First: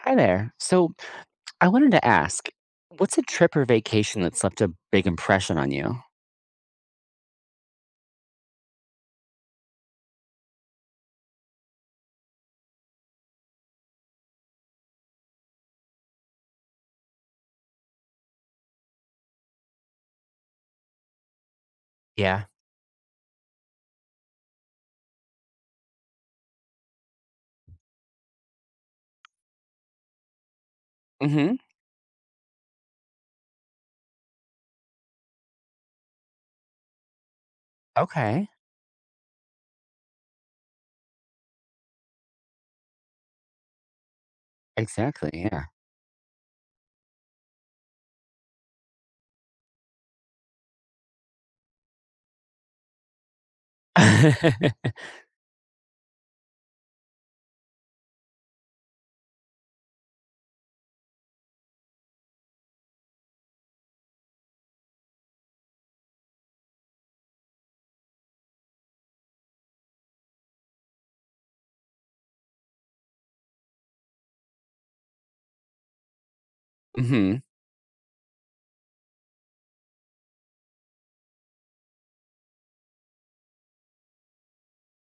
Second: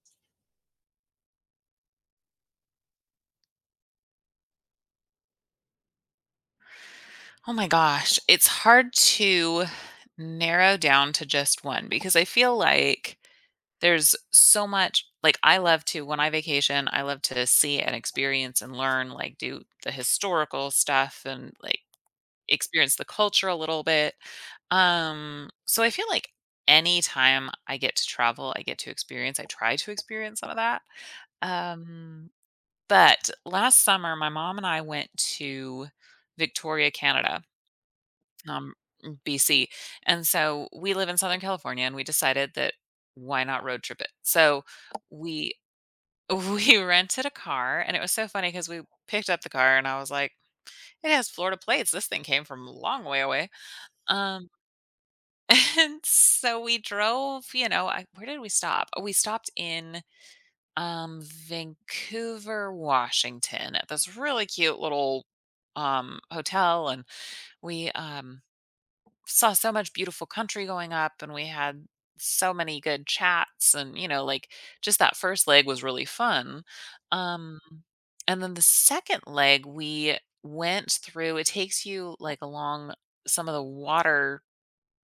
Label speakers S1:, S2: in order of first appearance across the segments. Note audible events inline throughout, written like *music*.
S1: Hi there. So I wanted to ask, what's a trip or vacation that's left a big impression on you?
S2: Oh my gosh, it's hard to narrow down to just one because I feel like there's so much. Like, I love to, when I vacation, I love to see and experience and learn, like do the historical stuff and like
S1: Yeah.
S2: experience the culture a little bit. So I feel like anytime I get to travel, I get to experience, I try to experience some of that.
S1: Mm-hmm.
S2: Um but last summer my mom and I went to Victoria, Canada,
S1: Okay.
S2: um, BC. And so we live in Southern California and we decided that why not road trip it? So
S1: Exactly.
S2: we
S1: Yeah.
S2: *laughs* we rented a car and it was so funny because we picked up the car and I was like, it has Florida plates. This thing came from a long way away. Um
S1: *laughs*
S2: *laughs* and so we drove, you know, I, where did we stop? Oh, we stopped in Vancouver, Washington at this really cute little hotel, and we saw so much beautiful country going up, and we had so many good chats, and you know, like, just that first leg was really fun.
S1: Mm-hmm.
S2: um and then the second leg we went through, it takes you like along some of the water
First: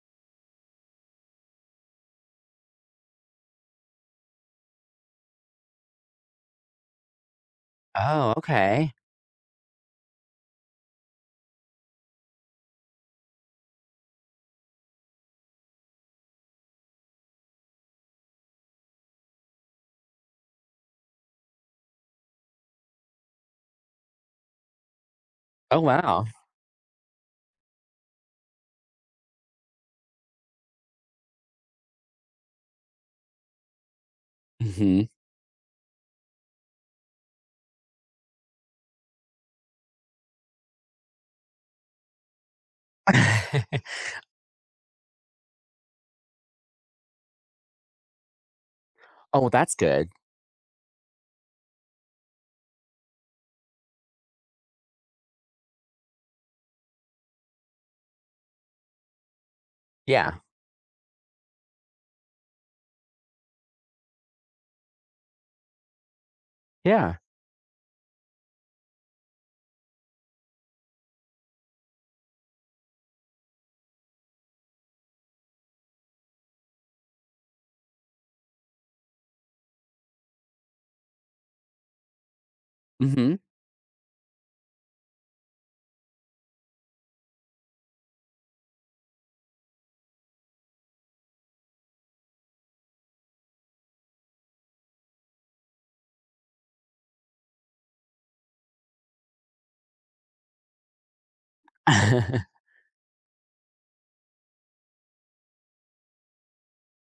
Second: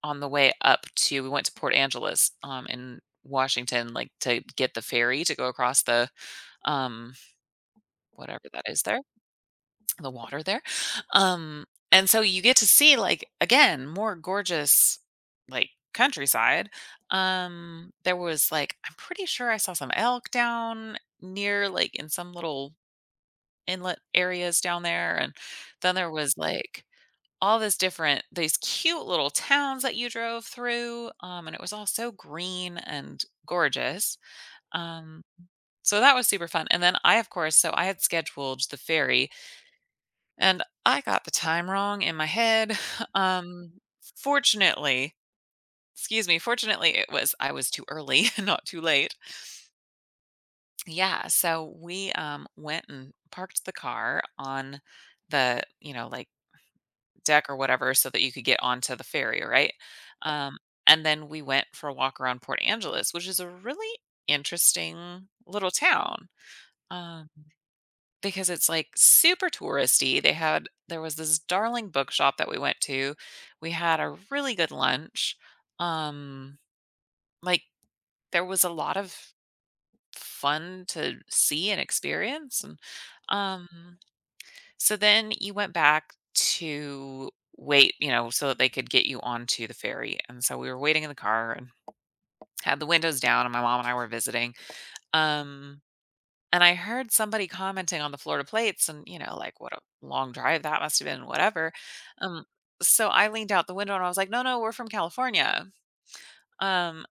S2: on the way up to, we went to Port Angeles in Washington, like to get the ferry to go across the um
S1: Oh,
S2: whatever that is
S1: okay.
S2: there, the water there. Um, and so you get to see, like, again, more gorgeous, like, countryside. There was like, I'm pretty sure I saw some elk down near, like, in some little inlet areas down there, and
S1: Oh,
S2: then there
S1: wow.
S2: was like all this different, these cute little towns that you drove through, and it was all so green and gorgeous.
S1: Mm-hmm.
S2: um so that was super fun. And then I, of course, so I had scheduled the ferry and I got the time wrong in my head. *laughs* Um,
S1: *laughs*
S2: fortunately, excuse me, fortunately, it was, I was too early, *laughs* not too late.
S1: Oh, well, that's good.
S2: Yeah, so we went and parked the car on the, you know, like, deck or whatever, so that you could get onto the ferry, right?
S1: Yeah.
S2: Um, and then we went for a walk around Port Angeles, which is a really interesting little town.
S1: Yeah.
S2: Um Because it's, like, super touristy. They had, there was this darling bookshop that we went to. We had a really good lunch. Um, like, there was a lot of fun to see and experience, and,
S1: Mm-hmm.
S2: um, so then you went back to wait, you know, so that they could get you onto the ferry, and so we were waiting in the car and had the windows down, and my mom and I were visiting. Um And I heard somebody commenting on the Florida plates and, you know, like, what a long drive that must have been, whatever. Um,
S1: *laughs*
S2: so I leaned out the window and I was like, no, no, we're from California. Um,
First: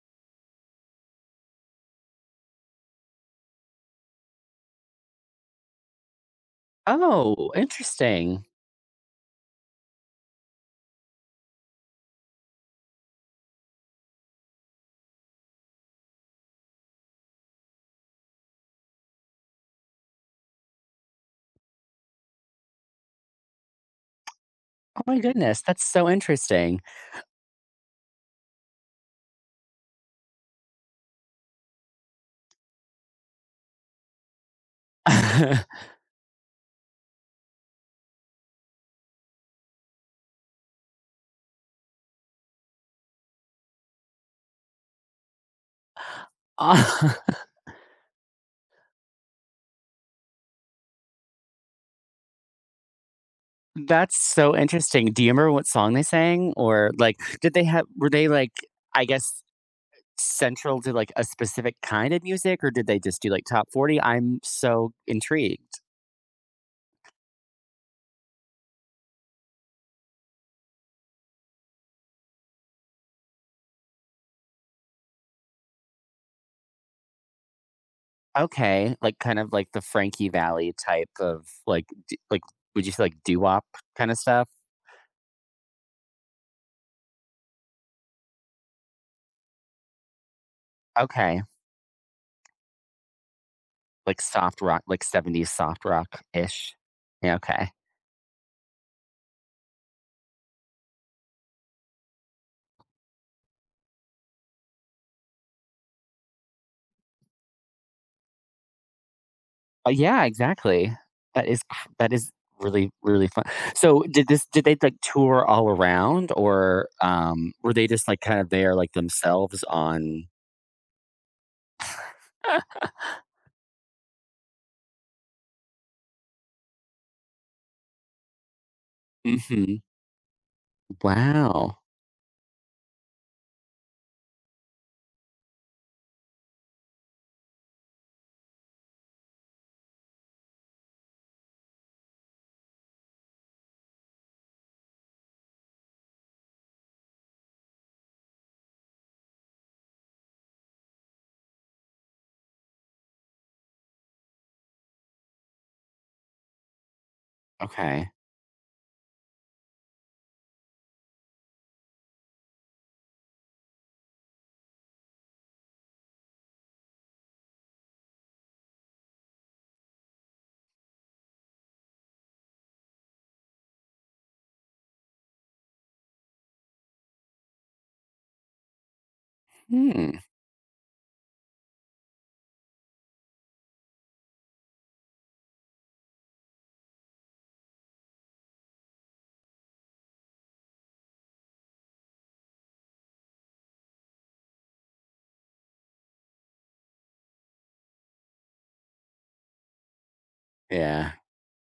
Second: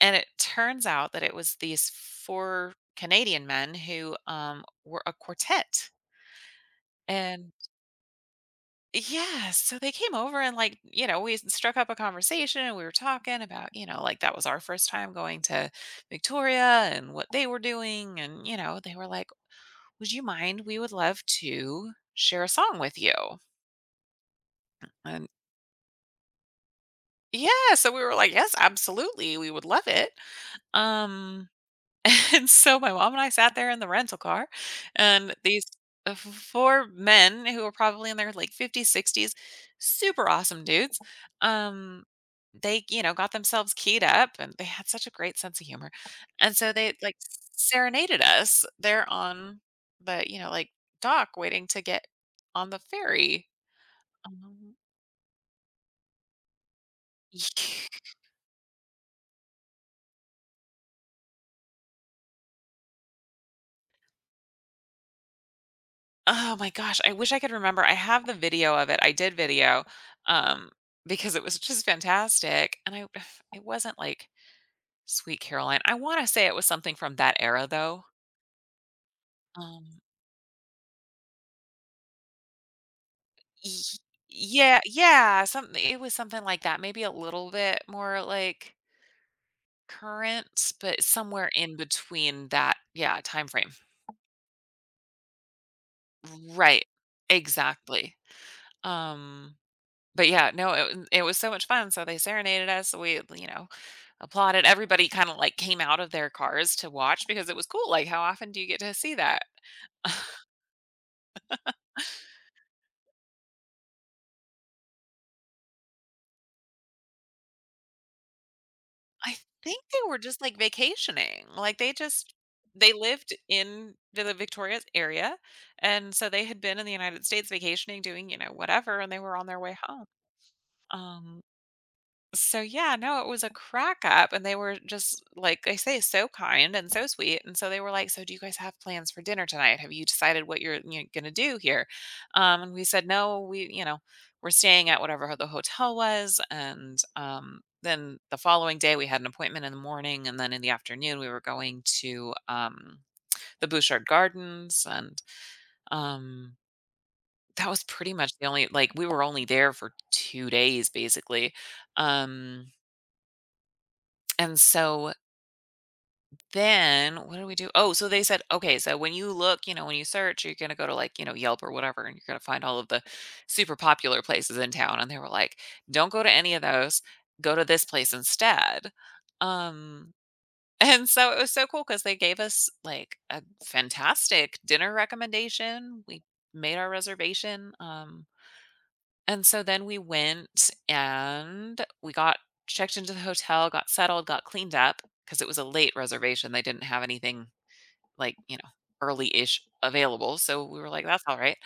S2: and it turns out that it was these four Canadian men who, were a quartet.
S1: Oh,
S2: And
S1: interesting.
S2: yeah, so they came over and, like, you know, we struck up a conversation and we were talking about, you know, like, that was our first time going to Victoria, and what they were doing. And, you know, they were like, would you mind? We would love to share a song with you.
S1: Oh my
S2: And
S1: goodness, that's so interesting.
S2: yeah, so we were like, yes, absolutely. We would love it. Um, *laughs* and so my mom and I sat there in the rental car, and these
S1: *laughs*
S2: four men who were probably in their like 50s, 60s, super awesome dudes. Um, they, you know, got themselves keyed up and they had such a great sense of humor. And so they like
S1: Ah, *laughs*
S2: serenaded us there on the, you know, like, dock, waiting to get on the ferry.
S1: that's so
S2: Um,
S1: interesting. Do you remember what song they sang, or like,
S2: *laughs*
S1: did they have?
S2: y-
S1: Were they like? I guess central to, like, a specific kind of music, or did they just do, like, top 40? I'm so intrigued.
S2: oh my gosh, I wish I could remember. I have the video of it. I did video, um, because it was just fantastic, and I *sighs* it wasn't like Sweet Caroline. I wanna say it was something from that era, though.
S1: Okay, like, kind of like the
S2: Um,
S1: Frankie Valli type of, like, d like, would you say, like, doo-wop
S2: y
S1: kinda stuff?
S2: yeah, yeah, something, it was something like that, maybe a little bit more, like, current, but
S1: Okay,
S2: somewhere in between that, yeah, time frame.
S1: like, soft rock, like, 70s soft rock-ish.
S2: Right.
S1: Yeah, okay.
S2: Exactly. Um But yeah, no, it was so much fun, so they serenaded us, we, you know, applauded, everybody kinda, like, came out of their cars to watch, because it was cool, like, how often do you get to see that?
S1: Oh, yeah,
S2: *laughs*
S1: exactly. That is really, really fun. So, did this did they, like, tour all around, or, were they just, like, kind of there, like,
S2: I
S1: themselves
S2: think they were
S1: on?
S2: just, like, vacationing, like, they just, they lived in the Victoria's area, and so they had been in the United States vacationing, doing, you know, whatever, and they were on their way
S1: Mhm.
S2: home, um
S1: Wow.
S2: So yeah, no, it was a crack up, and they were just, like I say, so kind and so sweet. And so they were like, "So do you guys have plans for dinner tonight? Have you decided what you're, you know, going to do here?" And we said, "No, we, you know, we're staying at whatever the hotel was." And then the following day we had an appointment in the morning, and then in the afternoon we were going to the Bouchard Gardens, and um that was
S1: Okay.
S2: pretty much the only, like, we were only there for 2 days basically. Um And so then what do we do? Oh, so they said, okay, so when you look, you know, when you search, you're going to go to like, you know, Yelp or whatever, and you're going to find all of the super popular places in town. And they were like, don't go to any of those, go to this place instead. Um,
S1: Hmm.
S2: *laughs* and so it was so cool because they gave us like a fantastic dinner recommendation. We made our reservation. And so then we went and we got checked into the hotel, got settled, got cleaned up because it was a late reservation. They didn't have anything like, you know, early ish available. So we were like,
S1: Yeah.
S2: that's all right.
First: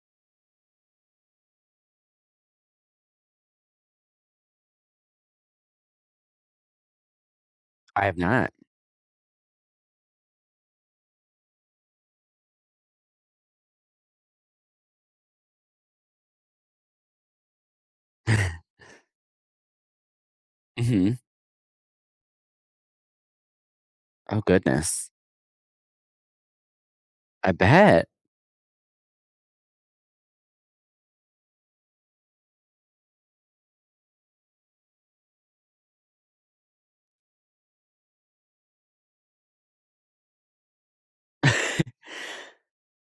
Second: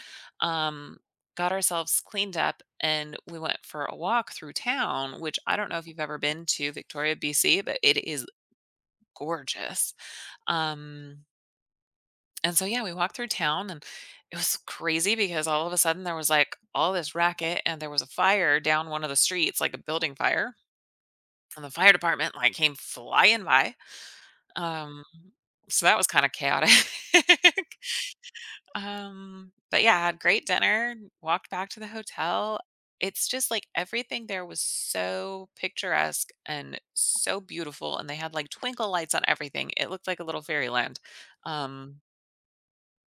S2: Um, got ourselves cleaned up and we went for a walk through town, which I don't know if you've ever been to Victoria, BC, but it
S1: I have
S2: is
S1: not.
S2: gorgeous. Um, and so, yeah, we walked through town, and it was crazy because all of a sudden there was like all this racket, and there was a
S1: *laughs*
S2: fire down one of the streets, like a building fire.
S1: Hmm.
S2: And the fire department like came flying by.
S1: Oh
S2: Um,
S1: goodness.
S2: so that was kind of chaotic.
S1: I bet.
S2: *laughs* But yeah, I had great dinner, walked back to the hotel. It's just like everything there was so picturesque and so beautiful. And they had like twinkle lights on everything. It looked like a little fairyland. Um,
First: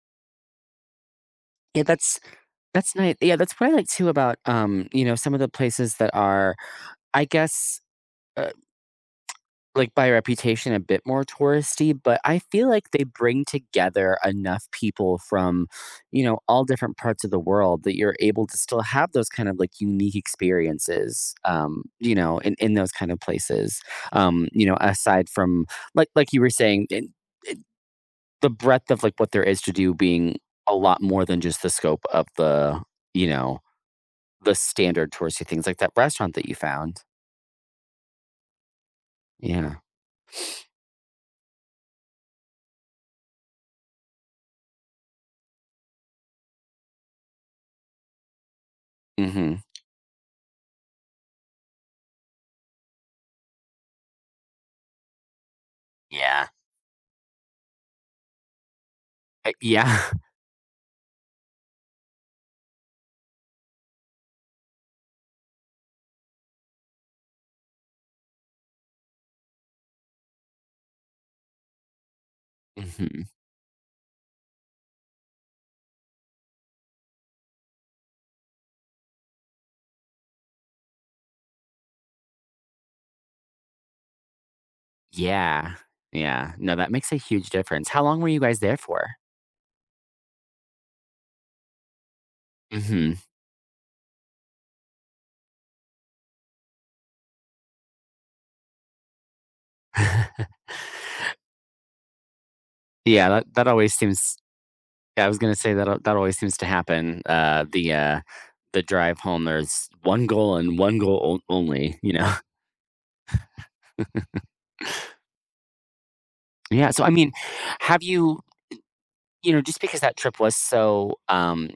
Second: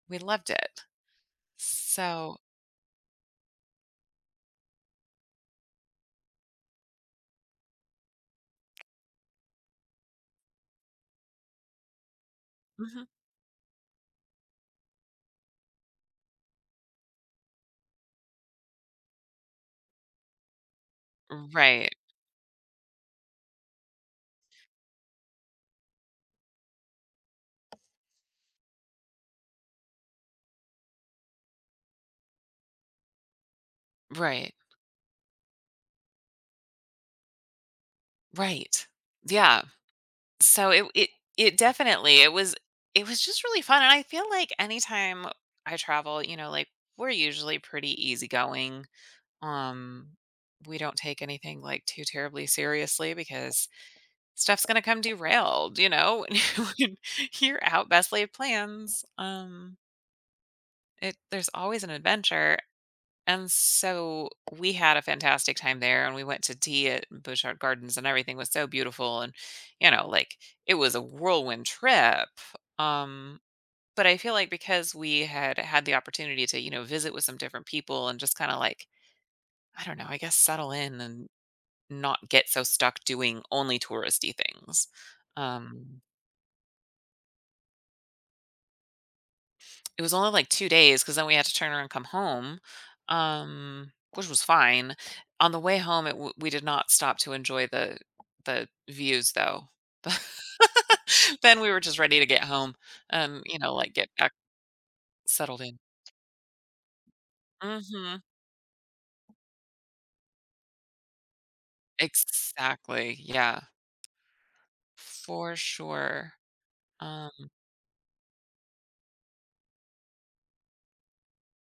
S2: we loved it.
S1: Yeah,
S2: So.
S1: that's nice. Yeah, that's what I like too about you know, some of the places that are, I guess, uh, like by reputation, a bit more touristy, but I feel like they
S2: Mhm.
S1: bring together enough people from, you know, all different parts of the world that you're able to still have those kind of like unique experiences,
S2: Right.
S1: you know, in those kind of places. You know, aside from like you were saying, the breadth of like what there is to do being a lot more than just the scope of the, you know,
S2: Right.
S1: the standard touristy things like that restaurant that you found.
S2: Right. Yeah.
S1: Yeah.
S2: So it definitely, it was just really fun, and I feel like anytime I travel, you know, like, we're usually pretty easygoing.
S1: Hmm.
S2: Um we don't take anything like too terribly seriously because stuff's going to come derailed, you know.
S1: Yeah.
S2: *laughs* when You're out best laid plans.
S1: Yeah.
S2: It there's always an adventure. And so we had a fantastic time there, and we went to tea at Bushart Gardens, and everything was so beautiful, and you know, like, it was a whirlwind trip.
S1: *laughs* Hmm.
S2: Um but I feel like because we had had the opportunity to, you know, visit with some different people and just kind of like, I don't know, I guess settle in and not get so stuck doing only touristy things.
S1: Yeah.
S2: Um
S1: Yeah. No, that makes a huge difference. How long were you guys there for?
S2: It was only like 2 days because then we had to turn around and come home,
S1: Hmm.
S2: which was fine. On the way home, it w we did not stop to enjoy the views, though. *laughs*
S1: *laughs*
S2: Then we were just ready to get home
S1: Yeah,
S2: and,
S1: that,
S2: you
S1: that
S2: know, like,
S1: always
S2: get back
S1: seems. Yeah, I was gonna
S2: settled
S1: say
S2: in.
S1: that that always seems to happen.
S2: Mhm.
S1: The drive home, there's one goal and one goal only. *laughs*
S2: Exactly, yeah, for sure.
S1: Yeah. So I
S2: Um
S1: mean, have you you know, just because that trip was so,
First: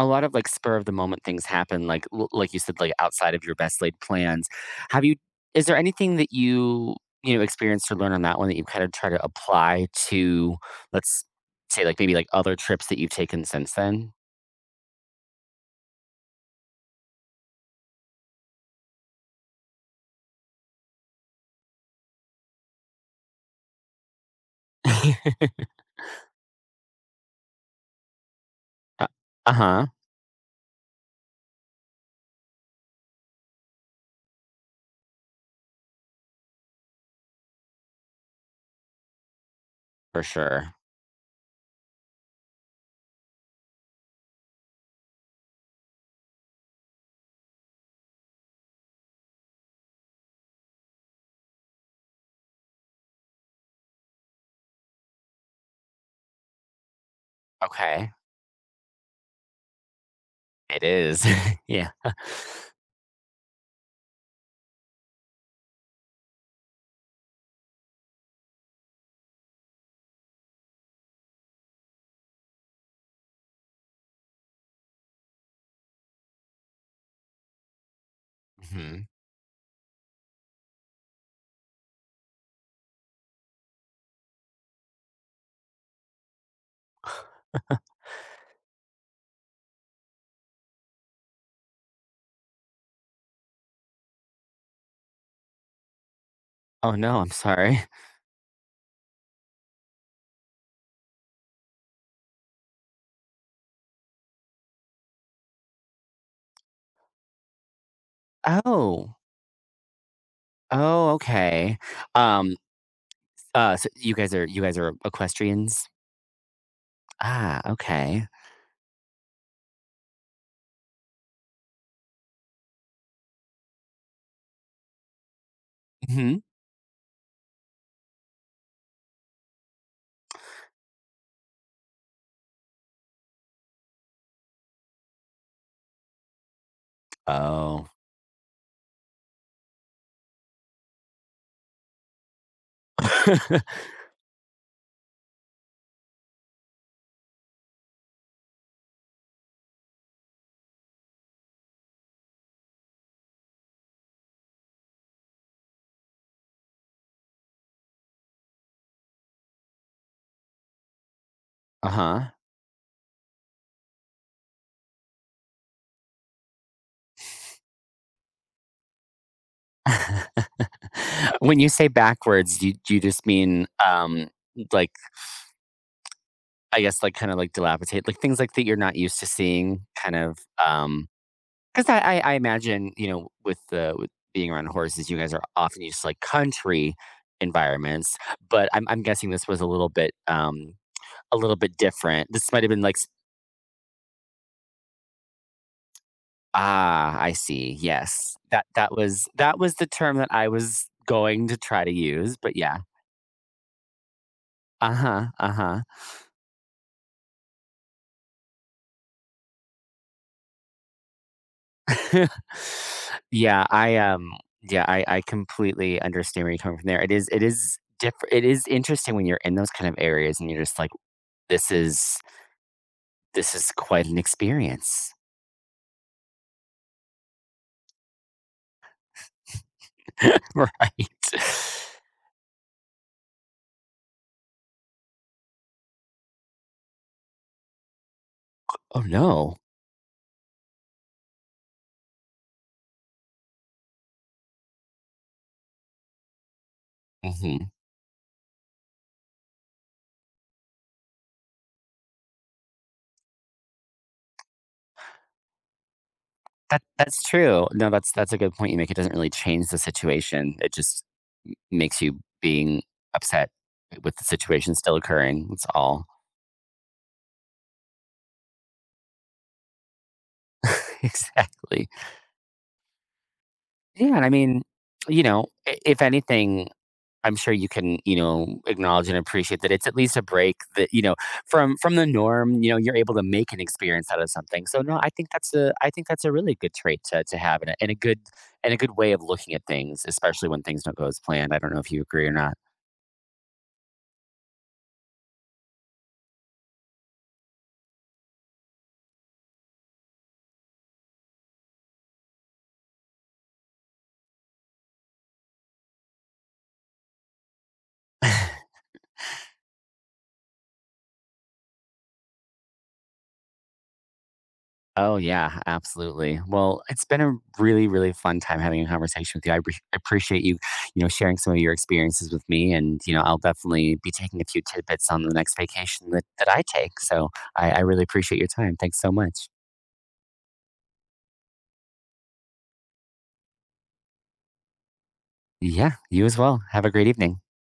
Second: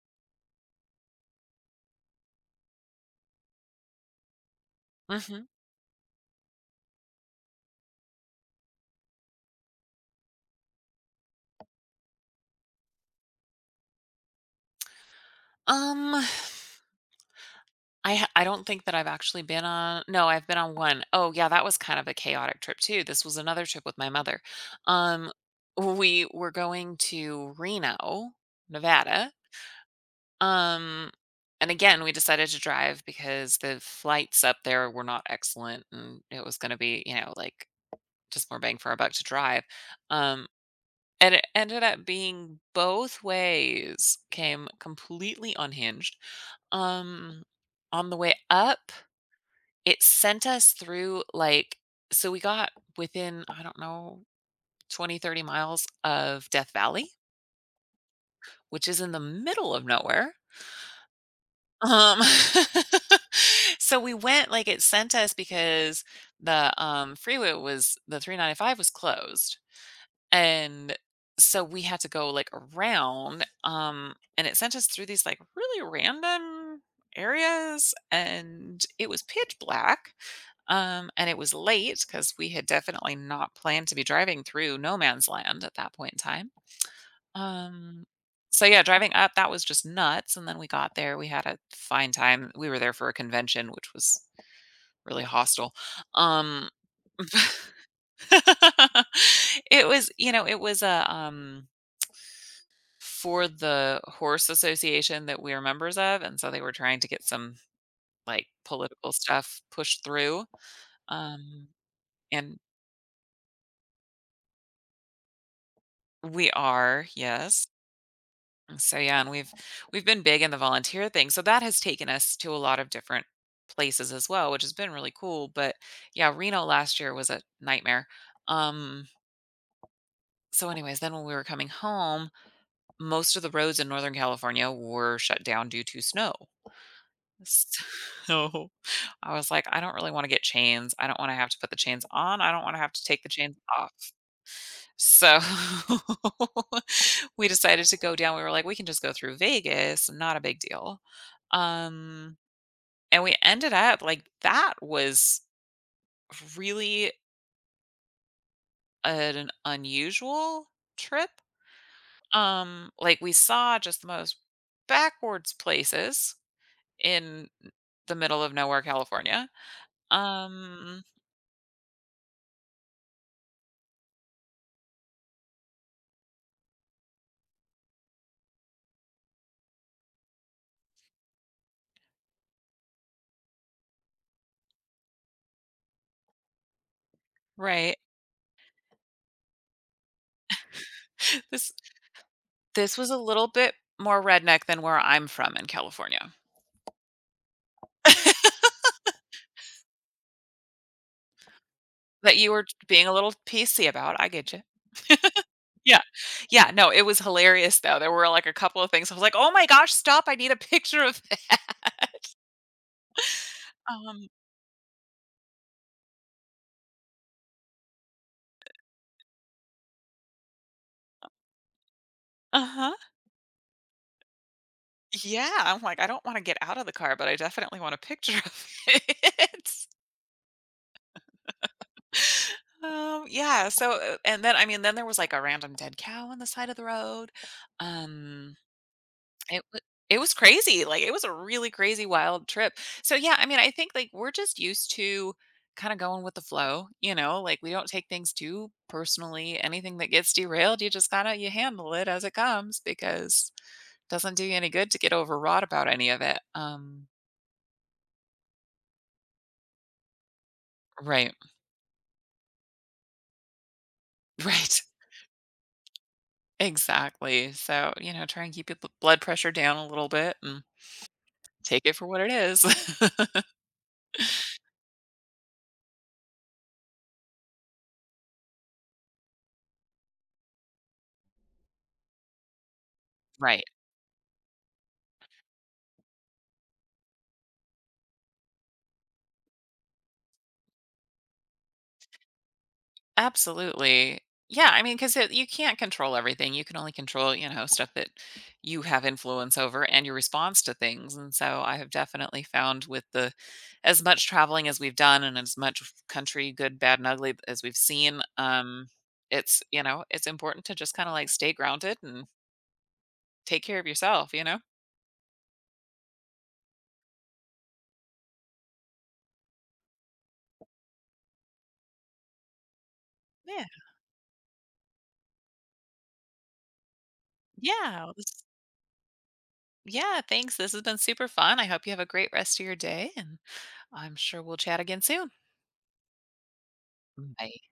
S1: a lot of, like, spur of the moment things happen, like you said, like, outside of your best laid plans. Have you
S2: Mhm.
S1: is there anything that you know, experienced or learned on that one that you kind of try to apply to, let's say, like, maybe, like, other trips that you've taken since then?
S2: Um I don't think that I've actually been on, no, I've been on one. Oh, yeah, that was kind of a chaotic trip too. This was another trip with my mother. Um,
S1: *laughs*
S2: we were going to Reno, Nevada.
S1: Uh huh.
S2: Um, and again, we decided to drive because the flights up there were not excellent, and it was going to be, you know, like, just more bang for our buck to drive.
S1: For
S2: Um,
S1: sure.
S2: and it ended up being both ways came completely unhinged. Um, on the way up, it sent us through, like, so we got within, I don't know, 20 to 30 miles of Death Valley,
S1: Okay.
S2: which is in the middle of nowhere.
S1: It is. *laughs* Yeah.
S2: Um, *laughs* so we went like, it sent us because the, freeway was the 395 was closed. And so we had to go like around and it sent us through these like really random areas, and it
S1: Mhm.
S2: was pitch black. And it was late because we had definitely not planned to be driving through no man's land at that point in time. um so yeah, driving up, that was just nuts. And then we got there, we had a fine time. We were there for a convention which was really hostile. um
S1: Oh, no,
S2: *laughs*
S1: I'm sorry.
S2: *laughs* it was it was a for the horse association that we are members of, and so they were trying to get some, like, political
S1: Oh.
S2: stuff pushed through,
S1: Oh,
S2: um,
S1: okay. Um,
S2: and
S1: so you guys are equestrians?
S2: we are,
S1: Ah,
S2: yes.
S1: okay.
S2: And so, yeah, and we've been big in the volunteer thing, so that has taken us to a lot of different places as well, which has been really cool, but, yeah,
S1: Mhm.
S2: Reno last year was a nightmare. Um, so anyways, then when we were coming home, most of the roads in Northern California were shut down due to snow.
S1: Oh.
S2: So, *laughs* I was like, "I don't really wanna get chains. I don't wanna have to put the chains on. I don't wanna have to take the chains
S1: *laughs*
S2: off." So, *laughs* we decided to go down. We were like, "We can just go through Vegas, not a big deal." Um, and we ended up like, that was really an unusual trip.
S1: Uh-huh.
S2: Like, we saw just the most backwards places in the middle of nowhere, California.
S1: *laughs*
S2: Um,
S1: When you say backwards, you just mean, like, I guess, like, kinda, like, dilapidate like, things, like, that you're not used to seeing, kind of, um. 'Cause I imagine, you know, with the with being around horses, you guys are often used to, like, country
S2: right.
S1: environments, but I'm guessing this was
S2: *laughs*
S1: a little
S2: This
S1: bit different. This might have been,
S2: this
S1: like,
S2: was a little bit more redneck than where I'm from in California,
S1: ah, I see. Yes. That was the term that I was going to try to
S2: that
S1: use,
S2: you
S1: but
S2: were
S1: yeah.
S2: being a little PC about, I get you.
S1: Uh-huh, uh-huh.
S2: Yeah. Yeah, no, it was hilarious though, there were, like, a couple of things I was like, "Oh my gosh, stop, I need a *laughs* picture of that." *laughs*
S1: *laughs* Yeah,
S2: Um
S1: yeah, I completely understand where you're coming from there. It is different. It is interesting when you're in those kind of areas and you're just like, "This is
S2: Uh-huh.
S1: this is quite an experience."
S2: Yeah, I'm like, "I don't wanna get out of the car, but I definitely want a picture of it."
S1: *laughs* Right?
S2: *laughs* Yeah, so, and then I mean, then there was, like, a random dead cow on the side of the road, um
S1: Oh, no.
S2: It wa it was crazy, like, it was a really crazy wild trip. So, yeah, I mean, I think, like, we're just used to kinda going with the flow, you know? Like,
S1: Mhm.
S2: we don't take things too personally. Anything that gets derailed, you just kinda you handle it as it comes because it doesn't do you any good to get overwrought about any of it.
S1: That that's true. No, that's a good point you make. It doesn't really change the situation. It just
S2: Right. *laughs*
S1: makes you being upset with the situation
S2: Right.
S1: still occurring. That's all.
S2: Exactly. So, you know, try and keep your b blood pressure down a little bit and
S1: *laughs*
S2: take
S1: Exactly.
S2: it for what it is. *laughs*
S1: Yeah, and I mean, you know, if anything, I'm sure you can, you know, acknowledge and appreciate that it's at least a break that, you know, from the norm, you know, you're able to make an
S2: Right.
S1: experience out of something. So no, I think that's a really good trait to have and a good way of looking at things, especially when things don't go as planned. I don't know if you agree or not.
S2: Absolutely. Yeah, I mean, because you can't control everything. You can only control, you know, stuff that you have influence over and your response to things. And so I have definitely found with the as much traveling as we've done and as much country, good, bad, and ugly as we've seen, it's, you know, it's important to just kind of like stay grounded and take care of yourself, you know?
S1: Oh, yeah, absolutely. Well, it's been a really, really fun time having a conversation with you. Appreciate you, you know, sharing some of your experiences with me. And, you know, I'll
S2: Yeah.
S1: definitely be taking a few tidbits on the next vacation that I take. So I really
S2: Yeah.
S1: appreciate your time. Thanks so much.
S2: Yeah. Thanks. This has been super fun. I hope you have a great rest of your day, and I'm sure we'll chat again soon.
S1: Yeah, you as well. Have a great evening.
S2: Bye.